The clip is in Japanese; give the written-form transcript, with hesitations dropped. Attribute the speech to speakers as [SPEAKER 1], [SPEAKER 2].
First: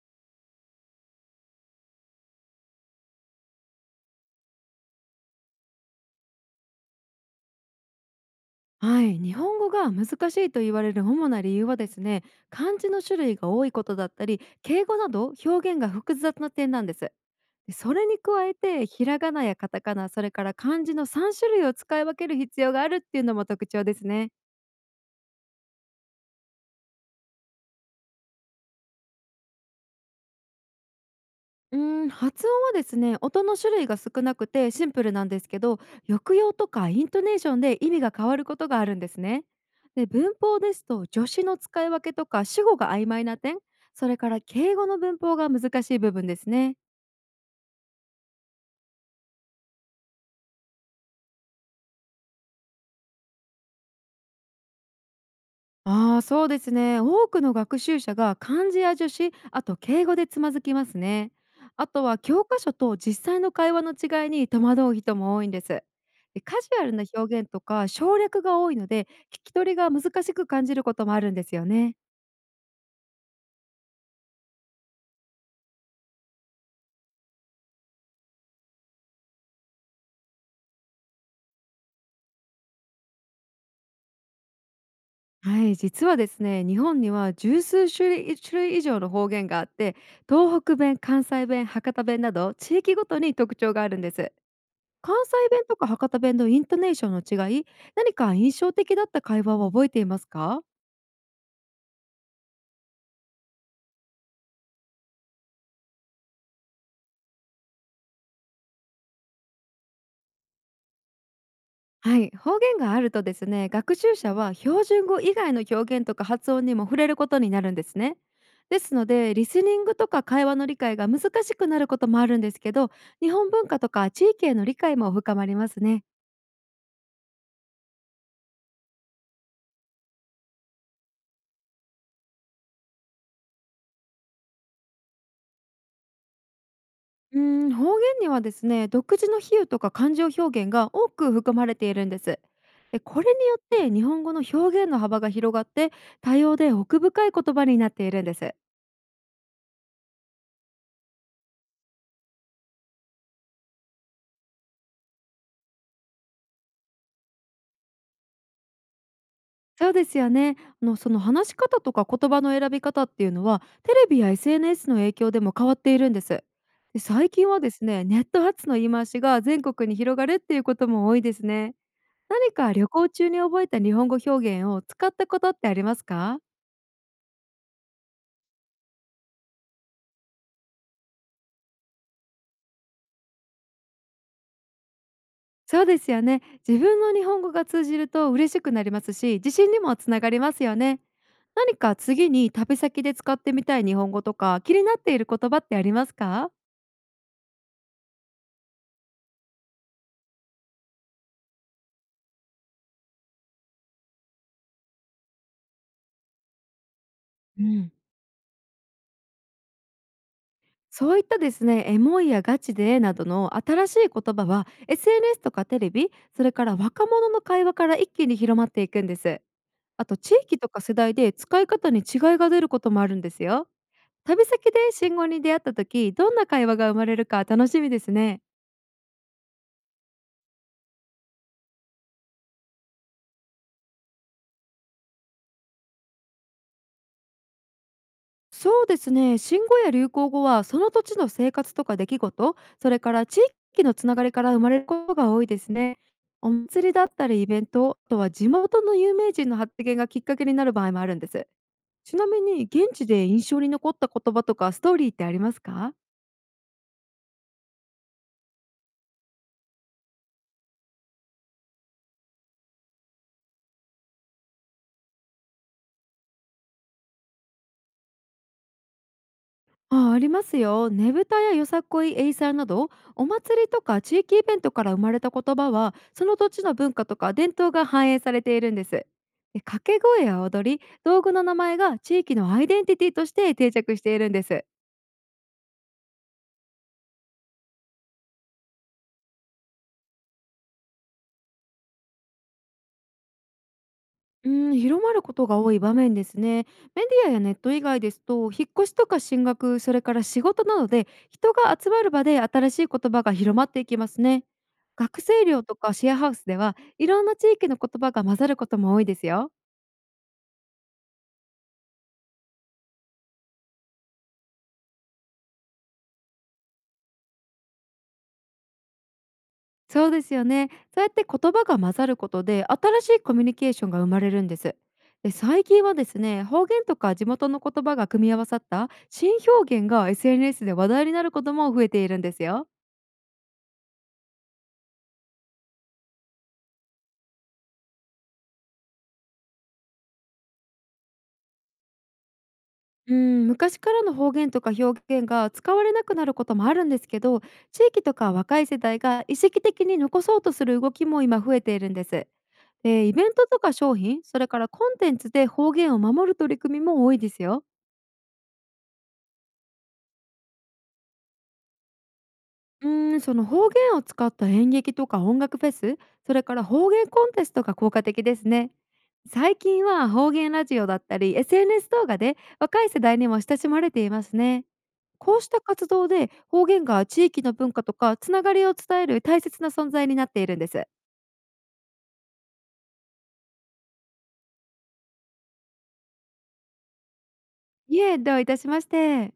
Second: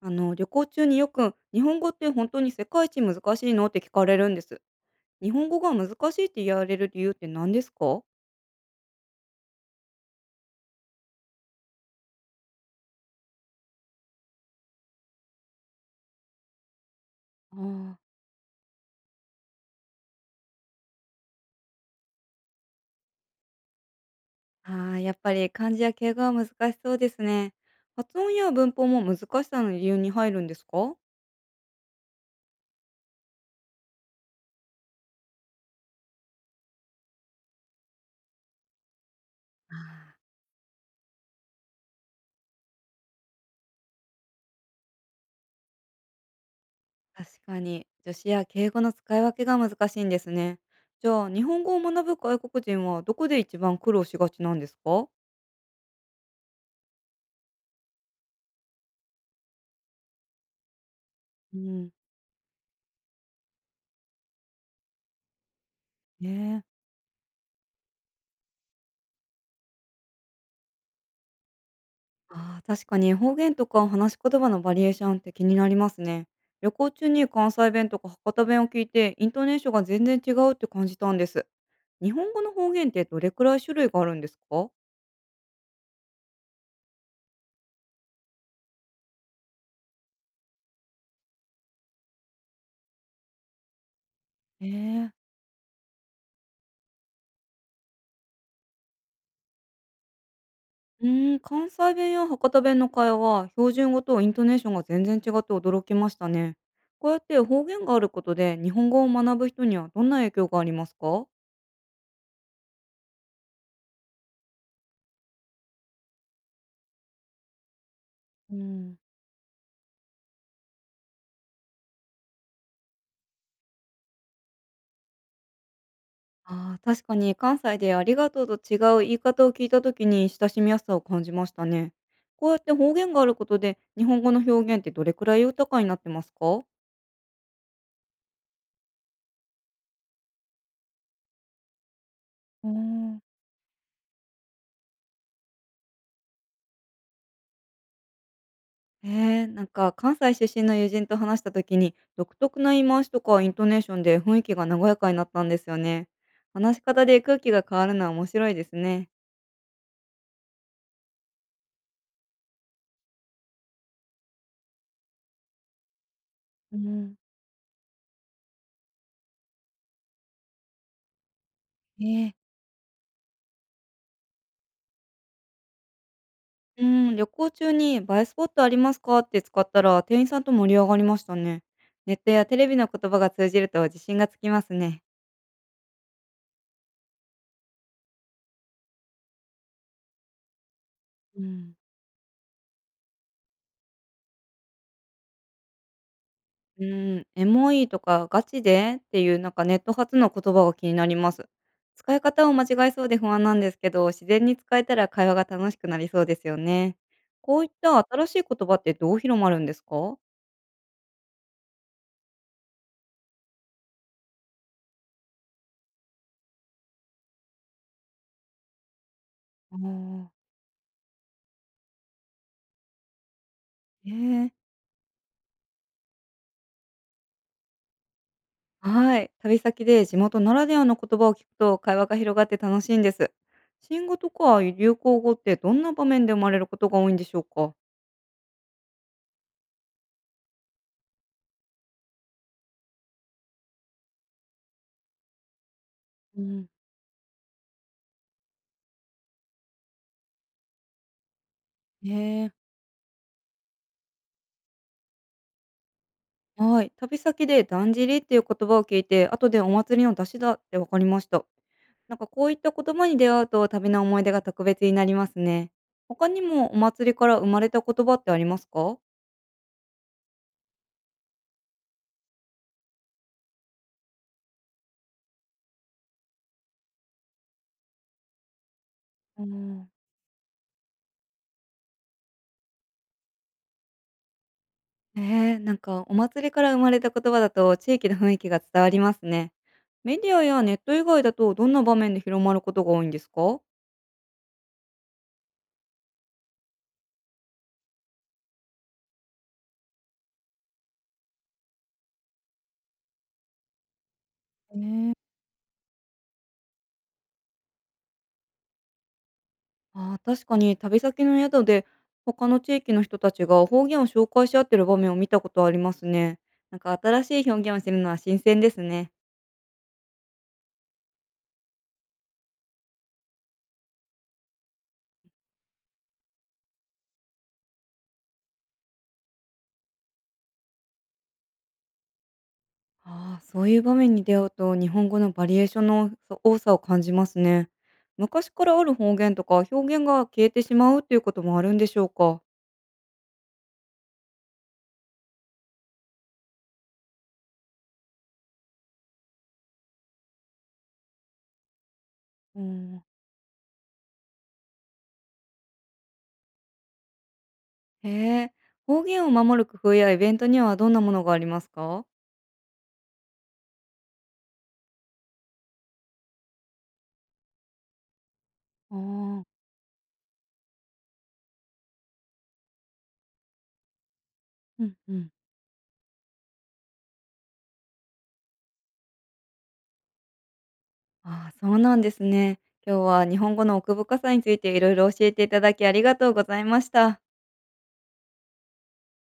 [SPEAKER 1] 旅行中によく「日本語って本当に世界一難しいの？」って聞かれるんです。日本語が難しいって言われる理由って何ですか？
[SPEAKER 2] はい、日本語が難しいと言われる主な理由はですね、漢字の種類が多いことだったり敬語など表現が複雑な点なんです。
[SPEAKER 1] あ
[SPEAKER 2] で、それに加えてひらがなやカタカナ、それから漢字の3種類を使い分ける必要があるっていうのも特徴ですね。
[SPEAKER 1] やっぱり漢字や敬語は難しそうですね。発音や文法も難しさの理由に入るんですか？
[SPEAKER 2] うー発音はですね、音の種類が少なくてシンプルなんですけど、抑揚とかイントネーションで意味が変わることがあるんですね。
[SPEAKER 1] あ
[SPEAKER 2] で、
[SPEAKER 1] あ、
[SPEAKER 2] 文法ですと助詞の使い分けとか主語が曖昧な点、それから敬語の文法が難しい部分ですね。
[SPEAKER 1] 確かに助詞や敬語の使い分けが難しいんですね。じゃあ日本語を学ぶ外国人はどこで一番苦労しがちなんですか？
[SPEAKER 2] そうですね、多くの学習者が漢字や助詞、あと敬語でつまずきますね。
[SPEAKER 1] う
[SPEAKER 2] あ
[SPEAKER 1] ん。
[SPEAKER 2] とは教科書と実際の会話の違いに戸惑う人も多いんです。で、カ
[SPEAKER 1] ね
[SPEAKER 2] ジ
[SPEAKER 1] え。
[SPEAKER 2] ュアルな表現とか省略が多いので、聞き取りが難しく感じることもあるんですよね。
[SPEAKER 1] ああ、確かに方言とか話し言葉のバリエーションって気になりますね。旅行中に関西弁とか博多弁を聞いて、イントネーションが全然違うって感じたんです。日本語の方言ってどれくらい種類があるんですか？
[SPEAKER 2] はい、実はですね、日本には十数種類以上の方言があって、東北弁、関西弁、博多弁など地域ごとに特徴があるんです。
[SPEAKER 1] えー、
[SPEAKER 2] 関西弁とか博多弁のイントネーションの違い、何か印象的だった会話は覚えていますか？
[SPEAKER 1] うーん、関西弁や博多弁の会話は標準語とイントネーションが全然違って驚きましたね。こうやって方言があることで日本語を学ぶ人にはどんな影響がありますか？
[SPEAKER 2] はい、方言があるとですね、学習者は標準語以外の表現とか発音にも触れることになるんですね。
[SPEAKER 1] う
[SPEAKER 2] です
[SPEAKER 1] ん。
[SPEAKER 2] ので、リスニングとか会話の理解が難しくなることもあるんですけど、日本文化とか地域への理解も深まりますね。
[SPEAKER 1] ああ、確かに関西でありがとうと違う言い方を聞いた時に親しみやすさを感じましたね。こうやって方言があることで日本語の表現ってどれくらい豊かになってますか？
[SPEAKER 2] うん、方言にはですね、独自の比喩とか感情表現が多く含まれているんです。
[SPEAKER 1] う
[SPEAKER 2] で、
[SPEAKER 1] ー。
[SPEAKER 2] これによって日本語の表現の幅が広がって、多様で奥深い言葉になっているんです。
[SPEAKER 1] えー、なんか関西出身の友人と話した時に独特な言い回しとかイントネーションで雰囲気が和やかになったんですよね。話し方で空気が変わるのは面白いですね。
[SPEAKER 2] そうですよね。その話し方とか言葉の選び方っていうのは、テレビや SNS の影響でも変わっているんです。
[SPEAKER 1] う
[SPEAKER 2] で、
[SPEAKER 1] ん。
[SPEAKER 2] 最近はですね、ネット発の言い回しが全国に広がるっていうことも多いですね。
[SPEAKER 1] ねえ。
[SPEAKER 2] 何か旅行中に覚えた日本語表現を使ったことってありますか？
[SPEAKER 1] うー旅行中に映えスポットありますかって使ったら店員さんと盛り上がりましたね。ネットやテレビの言葉が通じると自信がつきますね。
[SPEAKER 2] そうですよね。自分の日本語が通じると嬉しくなりますし、自信にもつながりますよね。
[SPEAKER 1] うん、
[SPEAKER 2] 何か次に旅先で使ってみたい日本語とか気になっている言葉ってありますか？
[SPEAKER 1] うーん、エモいとかガチでっていうなんかネット発の言葉が気になります。使い方を間違えそうで不安なんですけど、自然に使えたら会話が楽しくなりそうですよね。こ
[SPEAKER 2] う
[SPEAKER 1] ういっ
[SPEAKER 2] ん、
[SPEAKER 1] た新しい言葉ってどう広まるんですか？
[SPEAKER 2] そういったですね、エモいやガチでなどの新しい言葉は SNS とかテレビ、それから若者の会話から一気に広まっていくんです。
[SPEAKER 1] ああ
[SPEAKER 2] あと地
[SPEAKER 1] ー。
[SPEAKER 2] 域とか世代で使い方に違いが出ることもあるんですよ。旅
[SPEAKER 1] ええ。
[SPEAKER 2] 先で信号に出会った時、どんな会話が生まれるか楽しみですね。
[SPEAKER 1] はい。旅先で地元ならではの言葉を聞くと会話が広がって楽しいんです。新語とか流行語ってどんな場面で生まれることが多いんでしょうか？
[SPEAKER 2] そうですね、新語や流行語はその土地の生活とか出来事、それから地域のつながりから生まれることが多いですね。
[SPEAKER 1] う
[SPEAKER 2] お
[SPEAKER 1] ん。
[SPEAKER 2] 祭りだったりイベント、あとは地元の有名人の発言がきっかけになる場合もあるんです。ちなみ
[SPEAKER 1] へえ。
[SPEAKER 2] に現地で印象に残った言葉とかストーリーってありますか？
[SPEAKER 1] はい。旅先でだんじりっていう言葉を聞いて、後でお祭りの出しだって分かりました。なんかこういった言葉に出会うと旅の思い出が特別になりますね。他にもお祭りから生まれた言葉ってありますか？
[SPEAKER 2] ありますよ。ねぶたやよさこい、エイサーなどお祭りとか地域イベントから生まれた言葉はその土地の文化とか伝統が反映されているんです。で、
[SPEAKER 1] う
[SPEAKER 2] 掛
[SPEAKER 1] ん。
[SPEAKER 2] け声や踊り道具の名前が地域のアイデンティティとして定着しているんです。
[SPEAKER 1] ええ、なんかお祭りから生まれた言葉だと地域の雰囲気が伝わりますね。メディアやネット以外だとどんな場面で広まることが多いんですか？
[SPEAKER 2] うん、広まることが多い場面ですね。メディアやネット以外ですと、引っ越しとか進学、それから仕事などで人が集まる場で新しい言葉が広まっていきますね。
[SPEAKER 1] ね。
[SPEAKER 2] 学生寮とかシェアハウスではいろんな地域の言葉が混ざることも多いですよ。
[SPEAKER 1] ああ、確かに旅先の宿で他の地域の人たちが方言を紹介し合ってる場面を見たことありますね。なんか新しい表現を知るのは新鮮ですね。
[SPEAKER 2] そうですよね。そうやって言葉が混ざることで新しいコミュニケーションが生まれるんです。で、最近はですね、方言とか地元の言葉が組み合わさった新表現が SNS で話題になることも増えているんですよ。
[SPEAKER 1] ああ、そういう場面に出会うと日本語のバリエーションの多さを感じますね。昔からある方言とか表現が消えてしまうということもあるんでしょうか。
[SPEAKER 2] うん、昔からの方言とか表現が使われなくなることもあるんですけど、地域とか若い世代が意識的に残そうとする動きも今増えているんです。
[SPEAKER 1] うん。
[SPEAKER 2] で、イベントとか商品、それからコンテンツで方言を守る取り組みも多いですよ。
[SPEAKER 1] へえ、方言を守る工夫やイベントにはどんなものがありますか？
[SPEAKER 2] その方言を使った演劇とか音楽フェス、それから方言コンテストが効果的ですね。
[SPEAKER 1] あー。
[SPEAKER 2] 最近は方言ラジオだったり SNS 動画で若い世代にも親しまれていますね。
[SPEAKER 1] うんうん。
[SPEAKER 2] こうした活動で方言が地域の文化とかつながりを伝える大切な存在になっているんです。
[SPEAKER 1] ああ、そうなんですね。今日は日本語の奥深さについていろいろ教えていただきありがとうございました。
[SPEAKER 2] いえ、どういたしまして。